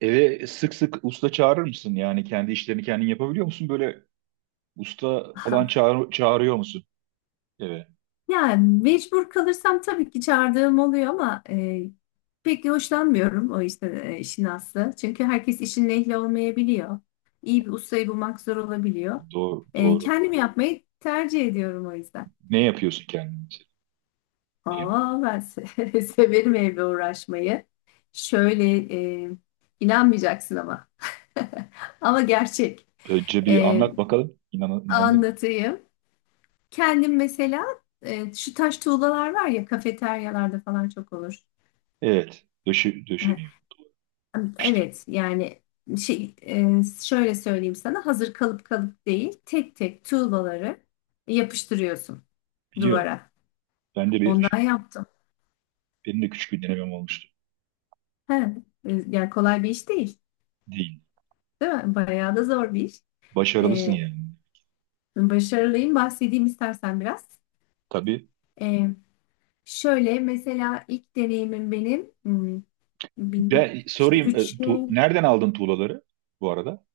Eve sık sık usta çağırır mısın? Yani kendi işlerini kendin yapabiliyor musun? Böyle usta falan Aha. çağırıyor musun eve? Yani mecbur kalırsam tabii ki çağırdığım oluyor ama pek hoşlanmıyorum o işte işin aslı. Çünkü herkes işin ehli olmayabiliyor. İyi bir ustayı bulmak zor olabiliyor. Doğru, doğru. Kendim yapmayı tercih ediyorum o yüzden. Ne yapıyorsun kendin için? Ne yapıyorsun? Aa, severim evle uğraşmayı. Şöyle e, inanmayacaksın ama. Ama gerçek. Önce bir E, anlat bakalım. İnan, inandın mı? Anlatayım. Kendim mesela şu taş tuğlalar var ya kafeteryalarda falan çok olur. Evet. Döşü, döşeniyor. Yapıştırılıyor. Evet yani şöyle söyleyeyim sana hazır kalıp kalıp değil tek tek tuğlaları yapıştırıyorsun Biliyorum. duvara. Ben de Ondan bir, yaptım. benim de küçük bir denemem olmuştu. He, yani kolay bir iş değil, Değil. değil mi? Bayağı da zor bir iş. Başarılısın E, yani. Başarılıyım. Bahsedeyim istersen biraz. Tabii. E, Şöyle mesela ilk deneyimim benim bir, Ben işte sorayım. e, 3. tu- nereden aldın tuğlaları bu arada?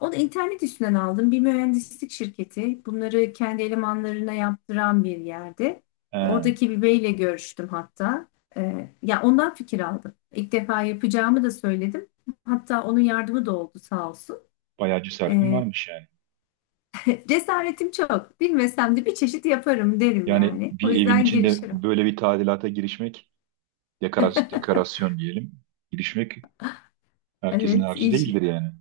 Onu internet üstünden aldım. Bir mühendislik şirketi. Bunları kendi elemanlarına yaptıran bir yerde. He, Oradaki bir beyle görüştüm hatta. Ya ondan fikir aldım. İlk defa yapacağımı da söyledim. Hatta onun yardımı da oldu sağ olsun. bayağı cesaretin Ee, varmış yani. Cesaretim çok. Bilmesem de bir çeşit yaparım derim Yani yani. bir O evin yüzden içinde girişirim. böyle bir tadilata girişmek dekorasyon, dekorasyon diyelim. Girişmek herkesin Evet, harcı değildir yani.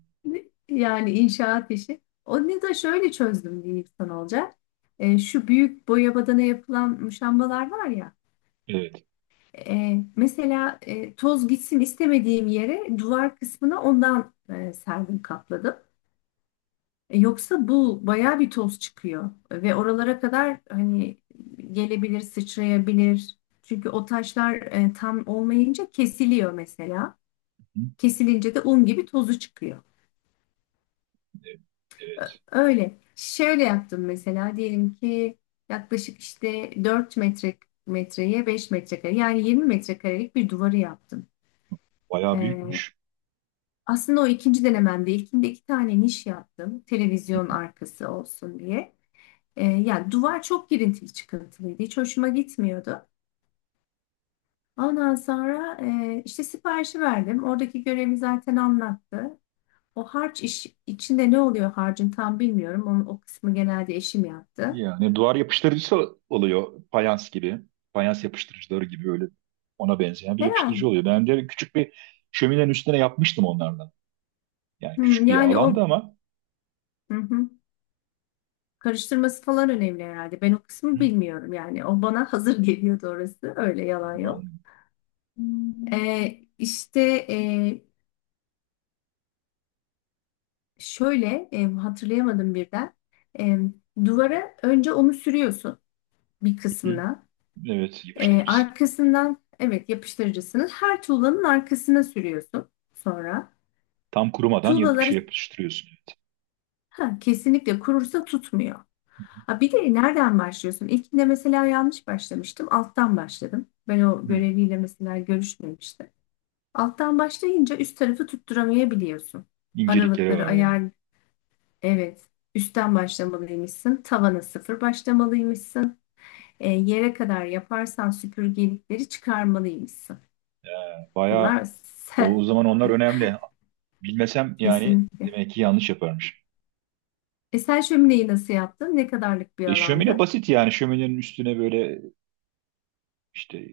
yani inşaat işi. Onu da şöyle çözdüm diyeyim sana olacak. Şu büyük boya badana yapılan muşambalar var ya. Evet. Mesela toz gitsin istemediğim yere duvar kısmına ondan serdim kapladım. Yoksa bu bayağı bir toz çıkıyor ve oralara kadar hani gelebilir, sıçrayabilir. Çünkü o taşlar tam olmayınca kesiliyor mesela. Hı, Kesilince de un gibi tozu çıkıyor. evet. Evet. Öyle. Şöyle yaptım mesela diyelim ki yaklaşık işte 4 metre metreye 5 metrekare, yani 20 metrekarelik bir duvarı yaptım. Bayağı Ee, büyükmüş. Aslında o ikinci denememde, ilkinde iki tane niş yaptım. Televizyon arkası olsun diye. Yani duvar çok girintili çıkıntılıydı. Hiç hoşuma gitmiyordu. Ondan sonra işte siparişi verdim. Oradaki görevi zaten anlattı. O harç iş, içinde ne oluyor harcın tam bilmiyorum. Onun, o kısmı genelde eşim yaptı. Yani duvar yapıştırıcısı oluyor. Fayans gibi. Fayans yapıştırıcıları gibi öyle ona benzeyen bir Herhalde. yapıştırıcı oluyor. Ben de küçük bir şöminenin üstüne yapmıştım onlardan. Yani Hmm, küçük bir yani alanda o, ama hı hı. Karıştırması falan önemli herhalde. Ben o hı, kısmı bilmiyorum yani. O bana hazır geliyordu orası. Öyle yalan yok. anladım. İşte e, şöyle hatırlayamadım birden. Em, Duvara önce onu sürüyorsun bir Hı, kısmına. evet yapıştırıcısı. Arkasından, evet, yapıştırıcısını her tuğlanın arkasına sürüyorsun sonra. Tam kurumadan yap Tuğlaları, şey yapıştırıyorsun. Evet. ha, kesinlikle kurursa tutmuyor. Ha, bir de nereden başlıyorsun? İlkinde mesela yanlış başlamıştım. Alttan başladım. Ben o Hı, göreviyle mesela görüşmemiştim. Alttan başlayınca üst tarafı tutturamayabiliyorsun. incelikleri var yani. Aralıkları. Evet. Üstten başlamalıymışsın. Tavana sıfır başlamalıymışsın. Yere kadar yaparsan süpürgelikleri çıkarmalıymışsın. Bayağı Bunlar o zaman onlar önemli. Bilmesem yani kesinlikle. demek ki yanlış yaparmış. Sen şömineyi nasıl yaptın? Ne kadarlık bir Şömine alandı? basit yani şöminenin üstüne böyle işte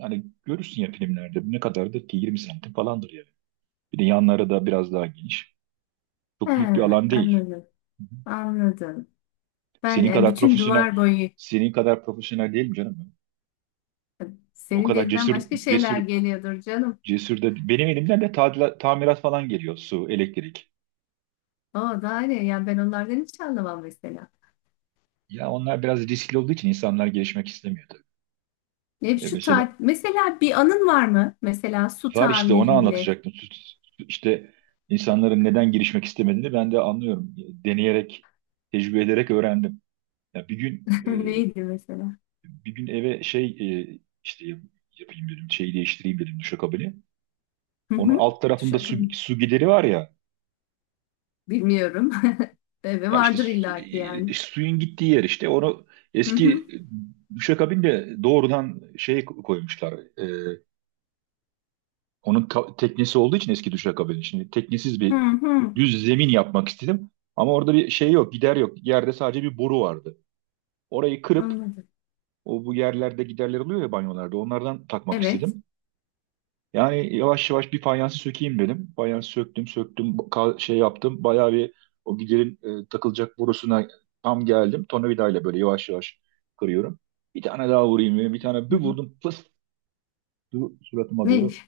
hani görürsün ya filmlerde ne kadardır ki 20 santim falandır yani. Bir de yanları da biraz daha geniş. He, Çok büyük bir alan değil. anladım. Hı hı. Anladım. Ben Senin yani kadar bütün profesyonel duvar boyu. senin kadar profesyonel değilim canım ben. O Senin kadar dilinden cesur başka cesur şeyler geliyordur canım. cesur da benim elimden de tamirat falan geliyor su, elektrik. O daha ne? Yani ben onlardan hiç anlamam mesela. Ya onlar biraz riskli olduğu için insanlar gelişmek istemiyor tabii. Ne E, şu mesela ta mesela, bir anın var mı? Mesela su var işte onu tamiriyle anlatacaktım. İşte insanların neden girişmek istemediğini ben de anlıyorum. Deneyerek, tecrübe ederek öğrendim. Ya bir gün e, neydi mesela? bir gün eve işte yapayım dedim, şeyi değiştireyim dedim duşakabini. Hı Onun hı. alt tarafında Şaka su, mı? su gideri var ya. Bilmiyorum. Bebe Ya işte vardır illaki yani. Suyun gittiği yer işte. Onu Hı eski hı. Duşakabin doğrudan şey koymuşlar. Onun teknesi olduğu için eski duşakabin. Şimdi teknesiz Hı bir hı. düz zemin yapmak istedim. Ama orada bir şey yok, gider yok. Yerde sadece bir boru vardı. Orayı kırıp Anladım. o bu yerlerde giderler oluyor ya banyolarda. Onlardan takmak Evet. istedim. Yani yavaş yavaş bir fayansı sökeyim dedim. Fayansı söktüm, söktüm, şey yaptım. Bayağı bir o giderin takılacak borusuna tam geldim. Tornavidayla böyle yavaş yavaş kırıyorum. Bir tane daha vurayım dedim. Bir tane Hı bir hı. vurdum. Fıs! Suratıma Ne? doğru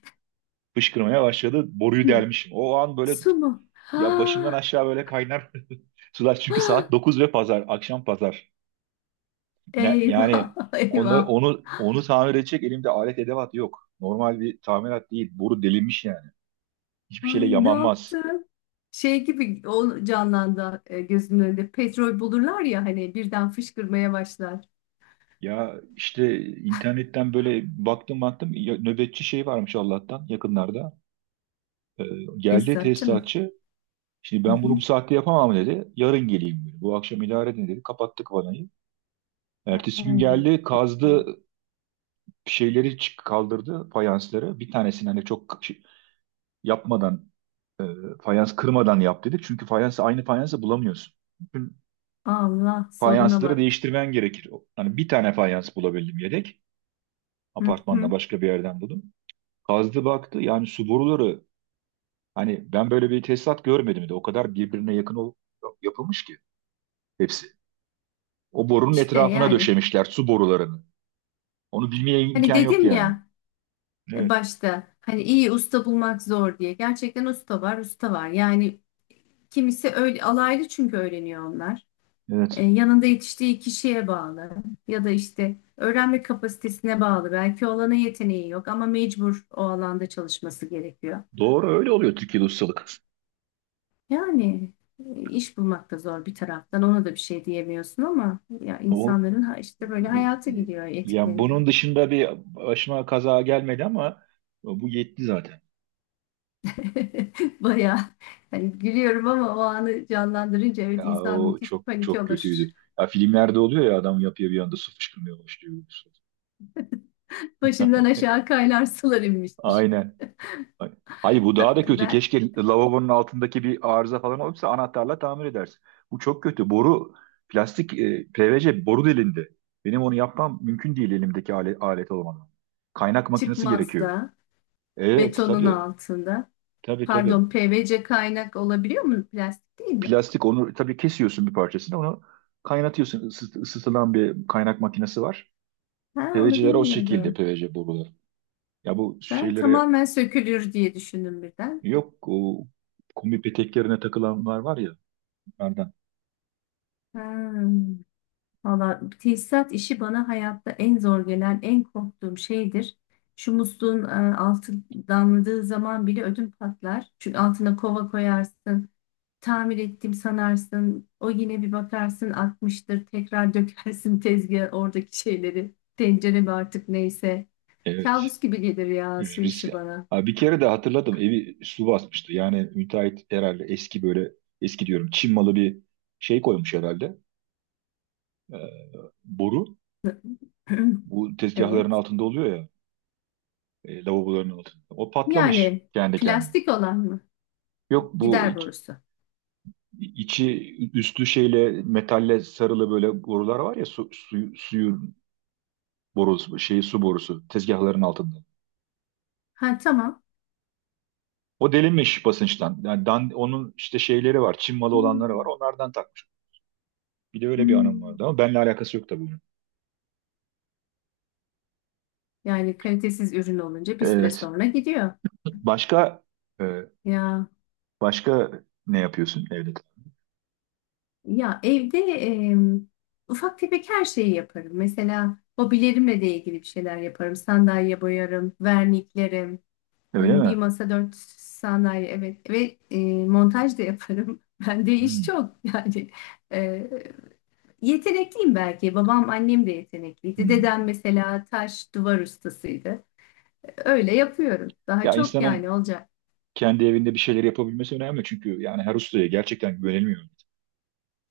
fışkırmaya başladı. Boruyu delmişim. O an böyle. Su mu? Ya başımdan Ha. aşağı böyle kaynar sular çünkü saat Ha. 9 ve pazar, akşam pazar. Ne, Eyvah. yani onu Eyvah. onu onu tamir edecek elimde alet edevat yok. Normal bir tamirat değil. Boru delinmiş yani. Hiçbir şeyle Ay, ne yamanmaz. yaptım? Şey gibi o canlandı gözümün önünde. Petrol bulurlar ya hani, birden fışkırmaya başlar. Ya işte internetten böyle baktım baktım nöbetçi şey varmış Allah'tan yakınlarda. Ee, geldi Tesisatçı mı? tesisatçı. Şimdi Hı ben bunu bu hı. saatte yapamam dedi. Yarın geleyim dedi. Bu akşam idare edin dedi. Kapattık vanayı. Ertesi gün Hmm. geldi kazdı Ay. şeyleri kaldırdı fayansları. Bir tanesini hani çok yapmadan e, fayans kırmadan yap dedi. Çünkü fayansı aynı fayansı bulamıyorsun. Bütün Allah soruna fayansları bak. değiştirmen gerekir. Hani bir tane fayans bulabildim yedek. Hı Apartmanla hı. başka bir yerden buldum. Kazdı baktı yani su boruları hani ben böyle bir tesisat görmedim de o kadar birbirine yakın yapılmış ki hepsi. O borunun İşte etrafına yani. döşemişler su borularını. Onu bilmeye Hani imkan yok dedim yani. ya. Evet. Başta hani iyi usta bulmak zor diye. Gerçekten usta var, usta var. Yani kimisi öyle alaylı, çünkü öğreniyor onlar. Evet. Yanında yetiştiği kişiye bağlı ya da işte öğrenme kapasitesine bağlı. Belki o alana yeteneği yok ama mecbur o alanda çalışması gerekiyor. Doğru öyle oluyor Türkiye'de ustalık. Yani iş bulmak da zor bir taraftan. Ona da bir şey diyemiyorsun ama ya O insanların işte böyle Bu- hayatı gidiyor, Ya etkileniyor. bunun dışında bir başıma kaza gelmedi ama bu yetti zaten. Bayağı, hani gülüyorum ama o anı canlandırınca, evet, Ya insan o müthiş çok panik çok olur. kötüydü. Ya filmlerde oluyor ya adam yapıyor bir anda su fışkırmaya başlıyor. Başından aşağı kaynar sular inmiştir. Aynen. Hayır bu daha Ben, da kötü. ben Keşke lavabonun altındaki bir arıza falan olursa anahtarla tamir edersin. Bu çok kötü. Boru plastik, PVC boru delindi. Benim onu yapmam mümkün değil elimdeki alet olmadan. Kaynak makinesi çıkmaz gerekiyor. da Evet betonun tabii. altında. Tabii tabii. Pardon, PVC kaynak olabiliyor mu? Plastik değil mi? Plastik onu tabii kesiyorsun bir parçasını onu kaynatıyorsun. Isıtılan bir kaynak makinesi var. Ha, onu PVC'ler o şekilde bilmiyordum. PVC boruları. Ya bu Ben şeylere tamamen sökülür diye düşündüm birden. yok o kombi peteklerine takılanlar var ya onlardan. Ha. Valla, tesisat işi bana hayatta en zor gelen, en korktuğum şeydir. Şu musluğun altı damladığı zaman bile ödüm patlar. Çünkü altına kova koyarsın, tamir ettim sanarsın. O yine bir bakarsın atmıştır, tekrar dökersin tezgah oradaki şeyleri. Tencere mi artık, neyse. Evet. Kabus gibi gelir ya Evet, su biz, işi bana. ha, bir kere de hatırladım evi su basmıştı. Yani müteahhit herhalde eski böyle eski diyorum Çin malı bir şey koymuş herhalde. Ee, boru. Bu tezgahların Evet. altında oluyor ya. Lavaboların altında. O patlamış Yani kendi kendine. plastik olan mı? Yok bu Gider borusu. içi üstü şeyle metalle sarılı böyle borular var ya su, suyu, suyun borusu şeyi su borusu tezgahların altında. Ha, tamam. O delinmiş basınçtan. Yani, onun işte şeyleri var. Çin malı olanları var. Hmm. Onlardan takmış. Bir de öyle bir anım Hmm. vardı ama benimle alakası yok tabii bunun. Yani kalitesiz ürün olunca bir süre Evet. sonra gidiyor. Başka e, Ya başka ne yapıyorsun evde? ya evde e, ufak tefek her şeyi yaparım. Mesela hobilerimle de ilgili bir şeyler yaparım. Sandalye boyarım, verniklerim, Öyle mi? bir masa dört sandalye, evet, ve montaj da yaparım. Bende iş Hmm, çok yani e, yetenekliyim belki. Babam annem de yetenekliydi. hmm. Dedem mesela taş duvar ustasıydı. Öyle yapıyorum. Daha Ya çok yani insanın olacak. kendi evinde bir şeyler yapabilmesi önemli çünkü yani her ustaya gerçekten güvenilmiyor.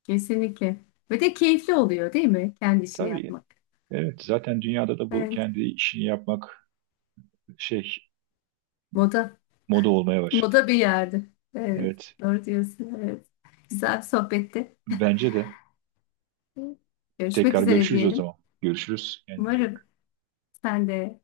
Kesinlikle. Ve de keyifli oluyor değil mi? Kendi işini Tabii. yapmak. Evet, zaten dünyada da bu Evet. kendi işini yapmak şey Moda. moda olmaya başladı. Moda bir yerde. Evet. Evet. Doğru diyorsun. Evet. Güzel bir sohbetti. Bence de. Görüşmek Tekrar üzere görüşürüz o diyelim. zaman. Görüşürüz. Kendine iyi Umarım bak. sen de